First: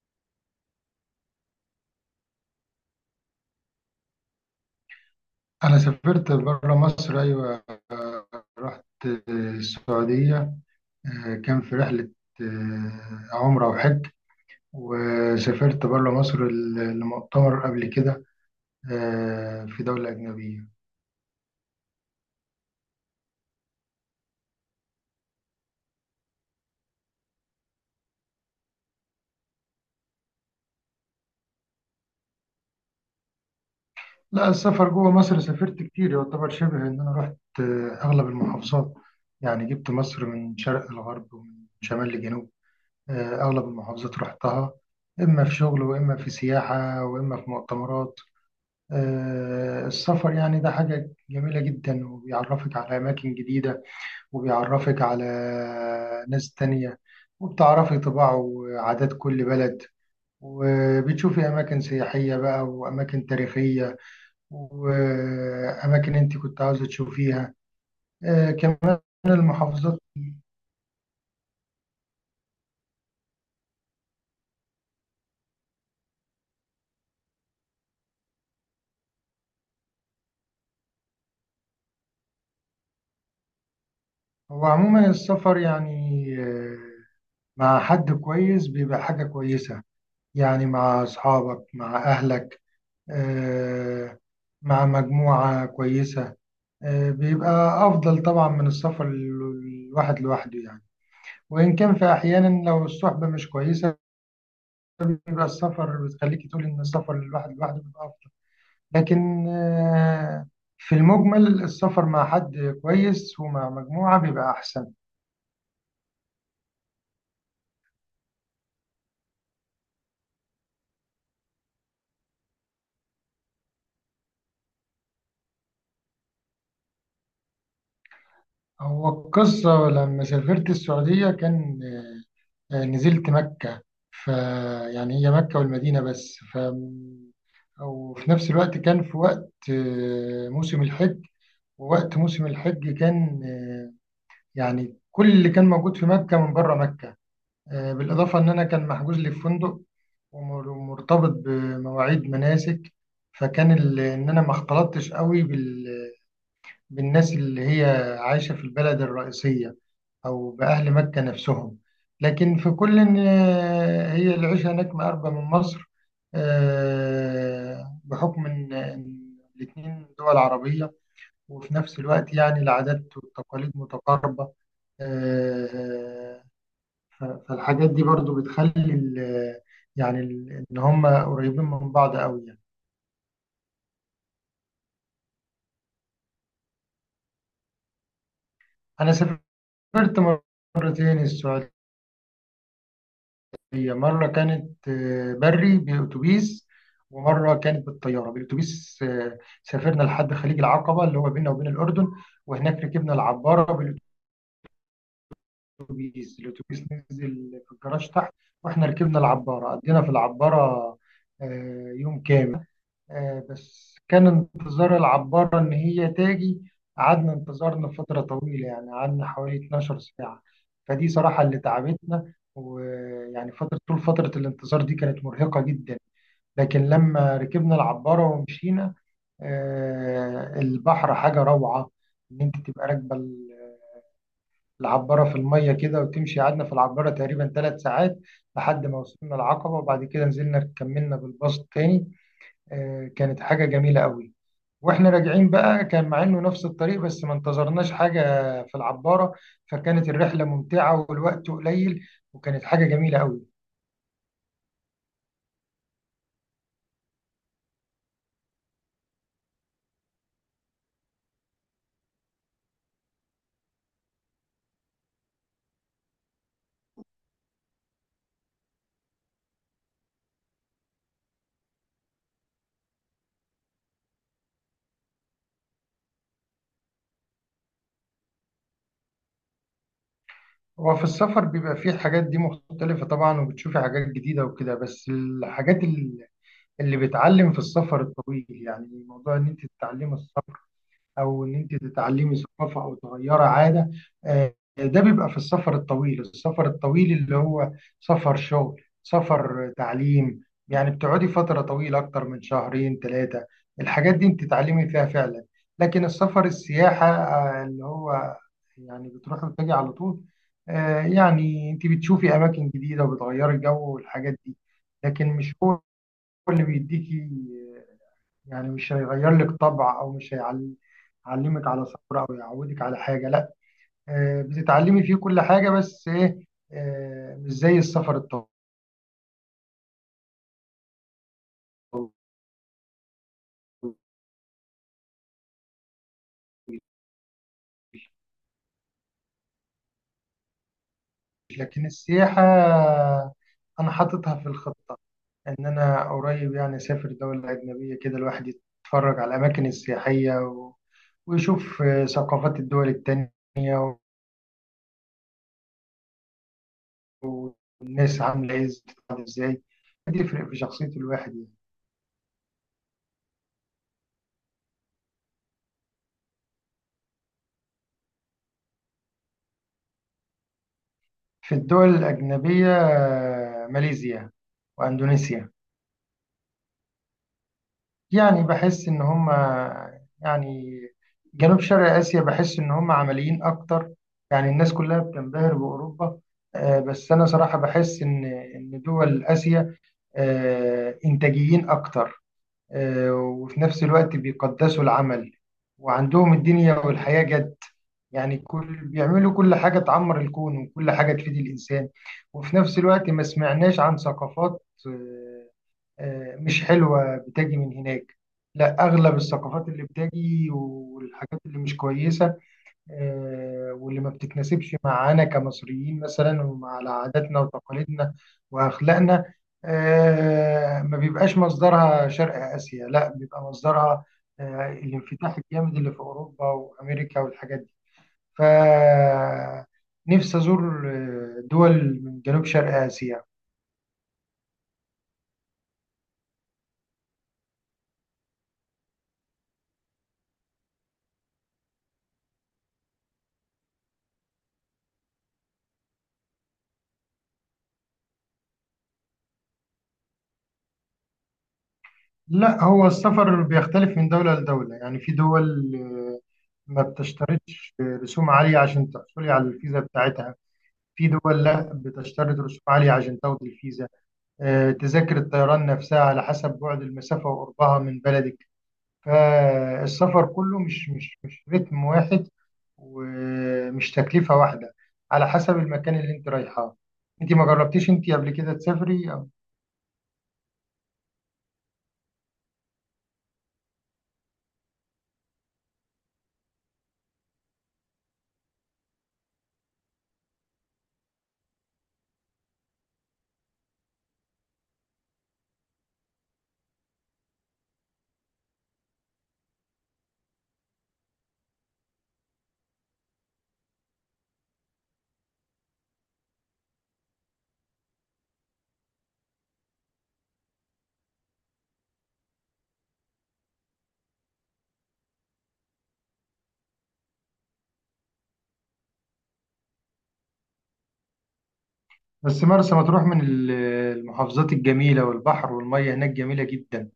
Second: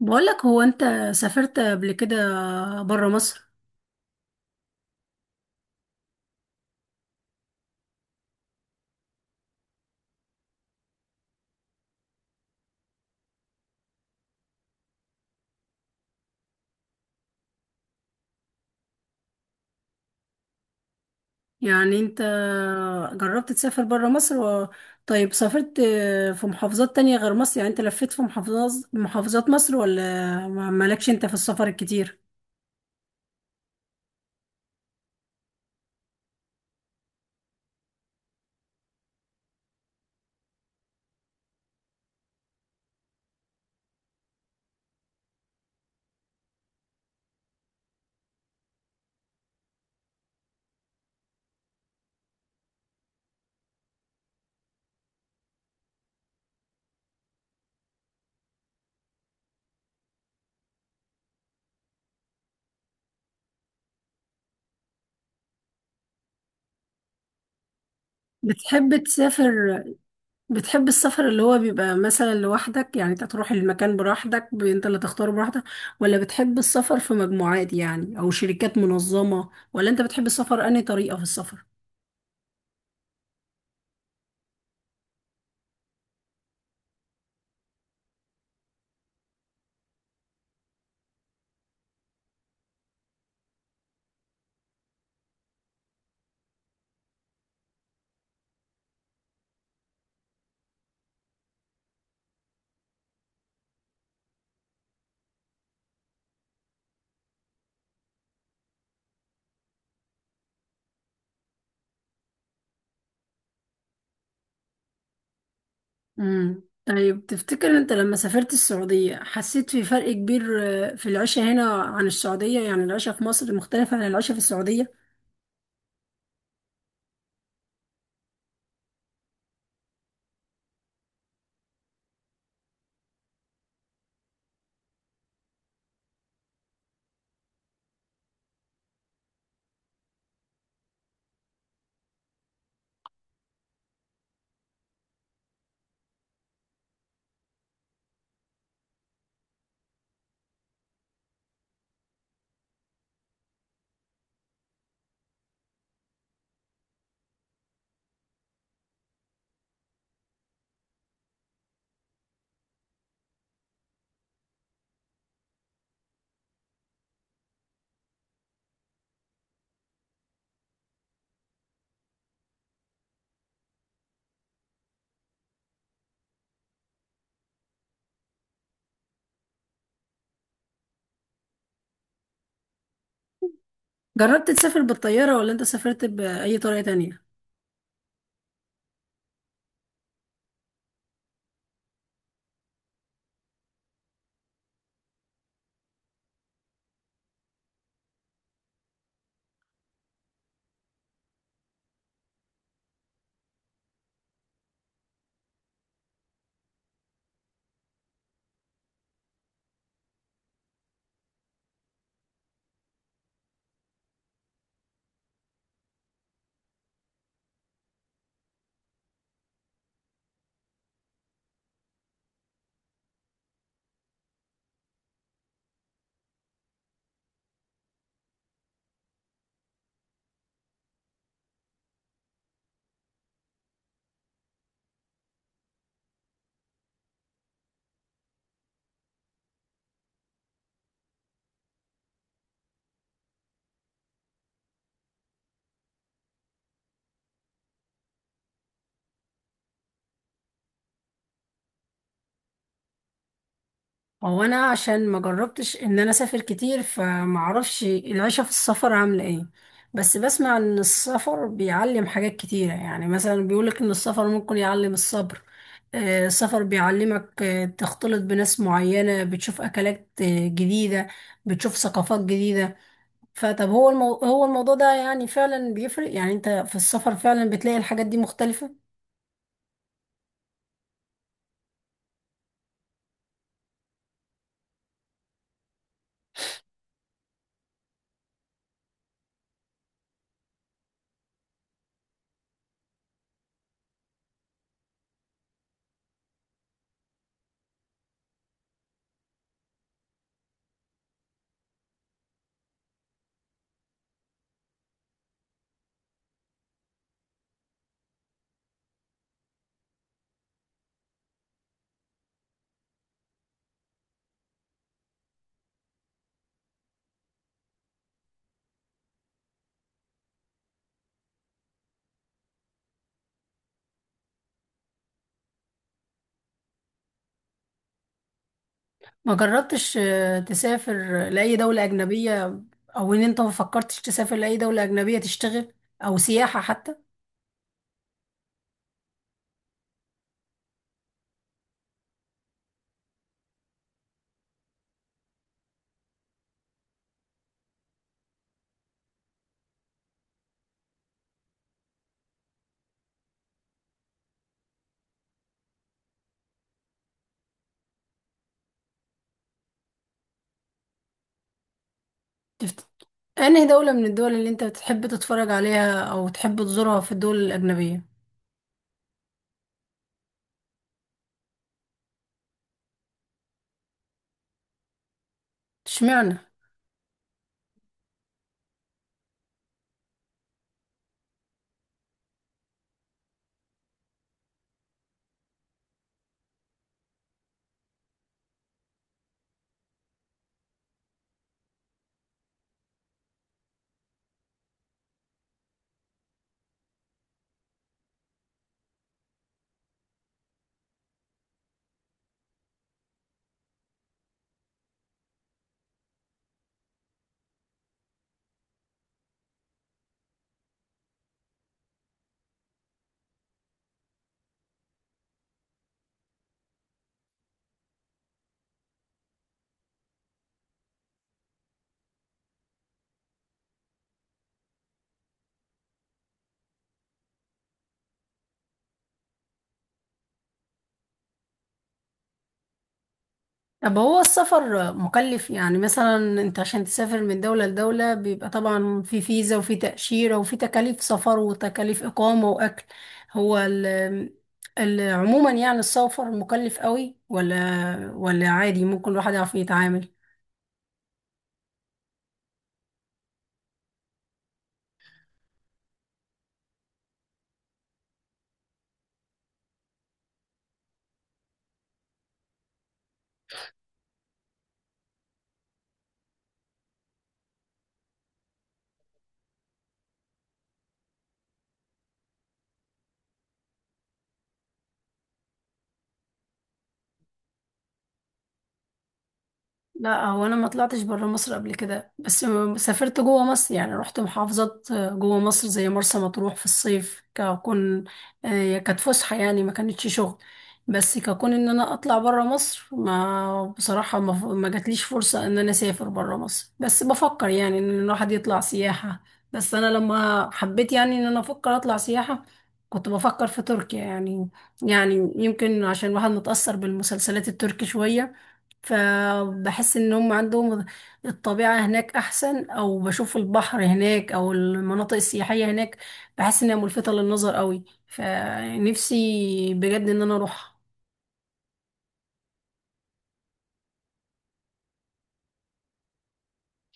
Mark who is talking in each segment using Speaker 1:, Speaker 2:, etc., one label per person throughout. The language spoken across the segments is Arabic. Speaker 1: بقولك، هو انت سافرت قبل كده برا مصر؟
Speaker 2: أنا سافرت برا مصر، أيوة، رحت السعودية. كان في رحلة. عمرة وحج. وسافرت برا مصر لمؤتمر قبل كده. في دولة أجنبية.
Speaker 1: يعني انت جربت تسافر برا مصر طيب سافرت في محافظات تانية غير مصر؟ يعني انت لفيت في محافظات مصر ولا مالكش انت في السفر الكتير؟
Speaker 2: لا، السفر جوه مصر سافرت كتير، يعتبر شبه إن أنا رحت أغلب المحافظات. يعني جبت مصر من شرق لغرب، ومن شمال لجنوب. أغلب المحافظات رحتها، إما في شغل وإما في سياحة وإما في مؤتمرات. السفر يعني ده حاجة جميلة جدا، وبيعرفك على أماكن جديدة، وبيعرفك على ناس تانية، وبتعرفي طباع وعادات كل بلد، وبتشوفي أماكن سياحية بقى وأماكن تاريخية، وأماكن أنت كنت عاوزة تشوفيها. كمان
Speaker 1: بتحب تسافر؟
Speaker 2: المحافظات.
Speaker 1: بتحب السفر اللي هو بيبقى مثلا لوحدك، يعني انت تروح المكان براحتك، انت اللي تختاره براحتك، ولا بتحب السفر في مجموعات يعني، او شركات منظمة؟ ولا انت بتحب السفر، انهي طريقة في السفر؟
Speaker 2: هو عموما السفر يعني مع حد كويس بيبقى حاجة كويسة، يعني مع أصحابك مع أهلك. آه، مع مجموعة كويسة. بيبقى أفضل طبعا من السفر الواحد لوحده يعني. وإن كان في أحيانا لو الصحبة مش كويسة، بيبقى السفر بتخليك تقول إن السفر الواحد لوحده بيبقى أفضل. لكن في المجمل السفر مع حد كويس ومع مجموعة بيبقى أحسن.
Speaker 1: طيب تفتكر انت لما سافرت السعودية حسيت في فرق كبير، في العيشة هنا عن السعودية؟ يعني العيشة في مصر مختلفة عن العيشة في السعودية؟
Speaker 2: هو القصة لما سافرت السعودية، كان نزلت مكة. ف يعني هي مكة والمدينة بس. وفي نفس الوقت كان في وقت موسم الحج. ووقت موسم الحج كان يعني كل اللي كان موجود في مكة من بره مكة. بالإضافة إن أنا كان محجوز لي في فندق، ومرتبط بمواعيد مناسك. فكان إن أنا ما اختلطتش قوي بالناس اللي هي عايشة في البلد الرئيسية، أو بأهل مكة نفسهم. لكن في كل إن هي العيشة هناك مقربة من مصر. بحكم إن الاتنين دول عربية، وفي نفس الوقت يعني العادات والتقاليد متقاربة. آه، فالحاجات دي برضو بتخلي يعني إن هم قريبين من بعض أوي يعني.
Speaker 1: جربت تسافر بالطيارة ولا انت سافرت بأي طريقة تانية؟
Speaker 2: أنا سافرت مرتين السعودية. هي مرة كانت بري بأتوبيس، ومرة كانت بالطيارة. بالأتوبيس سافرنا لحد خليج العقبة اللي هو بيننا وبين الأردن، وهناك ركبنا العبارة. بالأتوبيس، الأتوبيس نزل في الجراج تحت، وإحنا ركبنا العبارة. قضينا في العبارة يوم كامل. بس كان انتظار العبارة إن هي تاجي، قعدنا انتظارنا فترة طويلة، يعني قعدنا حوالي 12 ساعة. فدي صراحة اللي تعبتنا، ويعني فترة طول فترة الانتظار دي كانت مرهقة جدا. لكن لما ركبنا العبارة ومشينا، البحر حاجة روعة، إن أنت تبقى راكبة العبارة في المية كده وتمشي. قعدنا في العبارة تقريبا ثلاث ساعات لحد ما وصلنا العقبة، وبعد كده نزلنا كملنا بالباص تاني. كانت حاجة جميلة قوي. واحنا راجعين بقى كان مع انه نفس الطريق، بس ما انتظرناش حاجة في العبارة. فكانت الرحلة ممتعة والوقت قليل، وكانت حاجة جميلة قوي.
Speaker 1: هو انا عشان ما جربتش ان انا اسافر كتير، فما اعرفش العيشه في السفر عامله ايه، بس بسمع ان السفر بيعلم حاجات كتيره. يعني مثلا بيقولك ان السفر ممكن يعلم الصبر، السفر بيعلمك، تختلط بناس معينه، بتشوف اكلات جديده، بتشوف ثقافات جديده. هو الموضوع ده يعني فعلا بيفرق؟ يعني انت في السفر فعلا بتلاقي الحاجات دي مختلفه؟
Speaker 2: وفي السفر بيبقى فيه الحاجات دي مختلفة طبعا، وبتشوفي حاجات جديدة وكده. بس الحاجات اللي بتعلم في السفر الطويل، يعني موضوع ان انت تتعلمي الصبر، او ان انت تتعلمي ثقافه او تغيري عاده، ده بيبقى في السفر الطويل. السفر الطويل اللي هو سفر شغل، سفر تعليم، يعني بتقعدي فتره طويله اكتر من شهرين ثلاثه، الحاجات دي انت تتعلمي فيها فعلا. لكن السفر السياحه اللي هو يعني بتروحي وتجي على طول، يعني انت بتشوفي اماكن جديده وبتغيري الجو والحاجات دي. لكن مش هو اللي بيديكي، يعني مش هيغير لك طبع او مش هيعلمك على صبر او يعودك على حاجه، لا. بتتعلمي فيه كل حاجه، بس ايه؟ مش زي السفر الطويل.
Speaker 1: ما جربتش تسافر لأي دولة أجنبية؟ أو إن أنت ما فكرتش تسافر لأي دولة أجنبية تشتغل أو سياحة حتى؟
Speaker 2: لكن السياحه انا حاططها في الخطه، ان انا قريب يعني اسافر دوله اجنبيه كده، الواحد يتفرج على الاماكن السياحيه ويشوف ثقافات الدول التانيه، والناس عامله ايه، بتتعامل ازاي، بيفرق في شخصيه الواحد يعني.
Speaker 1: تفت... أنهي دولة من الدول اللي أنت بتحب تتفرج عليها أو تحب تزورها في الدول الأجنبية؟
Speaker 2: في الدول الأجنبية ماليزيا وأندونيسيا.
Speaker 1: اشمعنى؟
Speaker 2: يعني بحس إن هم، يعني جنوب شرق آسيا، بحس إن هم عمليين أكتر. يعني الناس كلها بتنبهر بأوروبا، بس أنا صراحة بحس إن دول آسيا إنتاجيين أكتر. وفي نفس الوقت بيقدسوا العمل، وعندهم الدنيا والحياة جد، يعني كل بيعملوا كل حاجة تعمر الكون وكل حاجة تفيد الإنسان. وفي نفس الوقت ما سمعناش عن ثقافات مش حلوة بتجي من هناك، لا. أغلب الثقافات اللي بتجي والحاجات اللي مش كويسة واللي ما بتتناسبش معانا كمصريين مثلا، ومع عاداتنا وتقاليدنا وأخلاقنا، ما بيبقاش مصدرها شرق آسيا، لا بيبقى مصدرها الانفتاح الجامد اللي في أوروبا وأمريكا والحاجات. فنفسي أزور دول من جنوب شرق آسيا.
Speaker 1: طب هو السفر مكلف؟ يعني مثلا انت عشان تسافر من دولة لدولة بيبقى طبعا في فيزا وفي تأشيرة وفي تكاليف سفر وتكاليف إقامة وأكل، هو ال عموما يعني السفر مكلف قوي ولا عادي ممكن الواحد يعرف يتعامل؟
Speaker 2: لا، هو السفر بيختلف من دولة لدولة، يعني في دول ما بتشترطش رسوم عالية عشان تحصلي على الفيزا بتاعتها، في دول لا بتشترط رسوم عالية عشان تاخدي الفيزا. تذاكر الطيران نفسها على حسب بعد المسافة وقربها من بلدك. فالسفر كله مش رتم واحد، ومش تكلفة واحدة، على حسب المكان اللي انت رايحاه. انت ما جربتيش انت قبل كده تسافري
Speaker 1: لا، هو انا ما طلعتش بره مصر قبل كده، بس سافرت جوه مصر، يعني رحت محافظات جوه مصر زي مرسى مطروح في الصيف ككون، كانت فسحه يعني ما كانتش شغل، بس ككون ان انا اطلع بره مصر، ما بصراحه ما جاتليش فرصه ان انا اسافر بره مصر، بس بفكر يعني ان الواحد يطلع سياحه. بس انا لما حبيت يعني ان انا افكر اطلع سياحه، كنت بفكر في تركيا. يعني يعني يمكن عشان الواحد متأثر بالمسلسلات التركي شوية، فبحس ان هم عندهم الطبيعة هناك احسن، او بشوف البحر هناك، او المناطق السياحية هناك بحس انها ملفتة للنظر قوي، فنفسي بجد ان انا اروح.
Speaker 2: بس مرسى مطروح من المحافظات الجميلة، والبحر والمية هناك جميلة جدا.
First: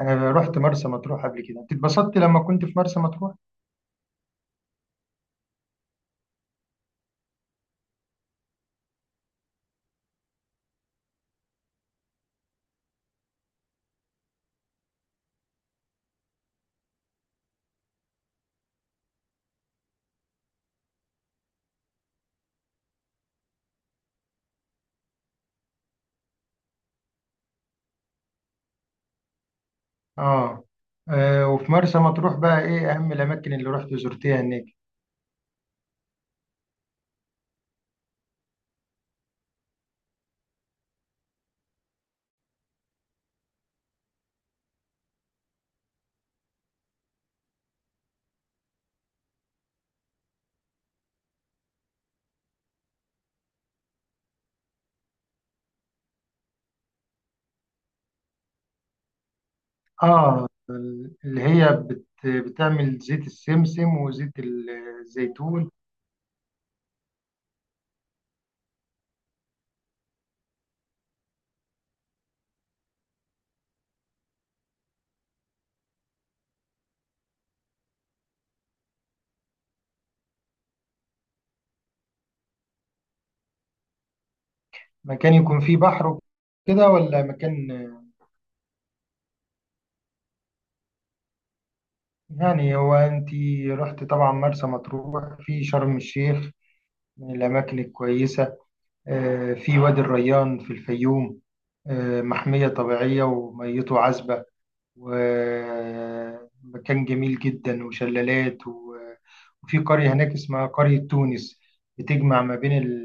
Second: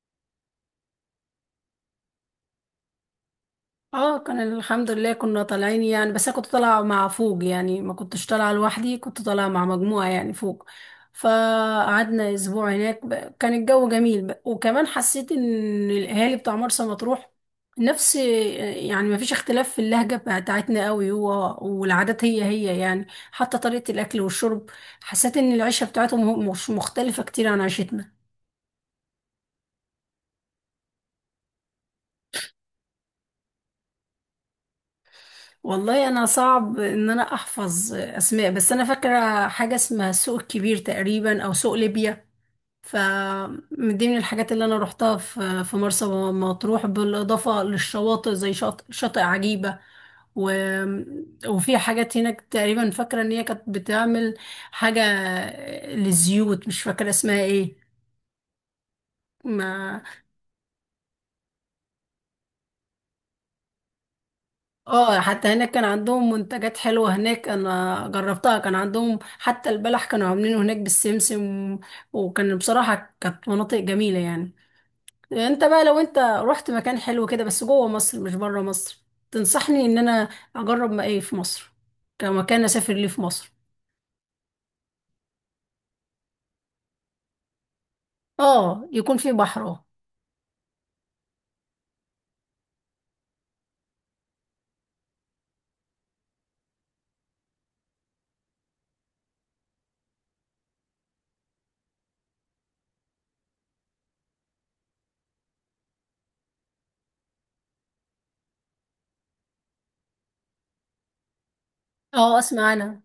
Speaker 2: انا رحت مرسى مطروح قبل كده. انت اتبسطت لما كنت في مرسى مطروح؟
Speaker 1: اه، كان الحمد لله، كنا طالعين يعني، بس انا كنت طالعه مع فوق، يعني ما كنتش طالعه لوحدي، كنت طالعه مع مجموعه يعني فوق، فقعدنا اسبوع هناك كان الجو جميل، وكمان حسيت ان الاهالي بتاع مرسى مطروح نفس، يعني ما فيش اختلاف في اللهجه بتاعتنا قوي هو، والعادات هي هي، يعني حتى طريقه الاكل والشرب حسيت ان العيشه بتاعتهم مش مختلفه كتير عن عيشتنا.
Speaker 2: اه. وفي مرسى مطروح بقى، ايه اهم الاماكن اللي رحت زرتيها هناك؟
Speaker 1: والله انا صعب ان انا احفظ اسماء، بس انا فاكره حاجه اسمها سوق الكبير تقريبا او سوق ليبيا، ف من ضمن الحاجات اللي انا روحتها في مرسى مطروح بالاضافه للشواطئ زي شاطئ, شاطئ عجيبه و... وفي حاجات هناك تقريبا فاكره ان هي كانت بتعمل حاجه للزيوت، مش فاكره اسمها ايه ما.
Speaker 2: اه. اللي هي بتعمل زيت السمسم وزيت
Speaker 1: اه، حتى
Speaker 2: الزيتون.
Speaker 1: هناك كان عندهم منتجات حلوة هناك انا جربتها، كان عندهم حتى البلح كانوا عاملينه هناك بالسمسم، وكان بصراحة كانت مناطق جميلة يعني. انت بقى لو انت رحت مكان حلو كده بس جوه مصر مش بره مصر، تنصحني ان انا اجرب ما ايه في مصر كمكان اسافر ليه في مصر؟
Speaker 2: مكان يكون فيه بحر كده ولا مكان؟
Speaker 1: اه يكون فيه بحر، اه.
Speaker 2: يعني هو انت رحت طبعا مرسى مطروح، في شرم الشيخ من الاماكن الكويسه. في وادي الريان في الفيوم، محميه طبيعيه وميته عذبه، ومكان جميل جدا، وشلالات وفي قريه هناك اسمها قريه تونس،
Speaker 1: اه
Speaker 2: بتجمع ما بين
Speaker 1: اسمع انا،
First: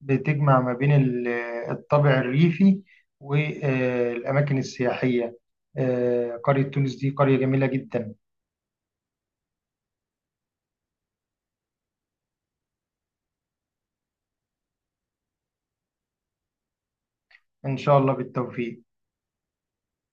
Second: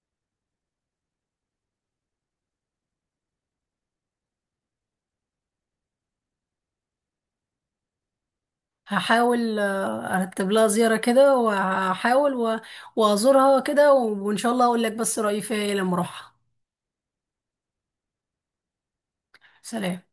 Speaker 2: بتجمع ما بين الطابع الريفي والأماكن السياحية. قرية تونس دي قرية جميلة جدا.
Speaker 1: هحاول ارتب لها زيارة كده، وهحاول وازورها كده، وان شاء الله اقول لك بس رأيي فيها إيه لما اروحها.
Speaker 2: إن شاء الله بالتوفيق.
Speaker 1: سلام.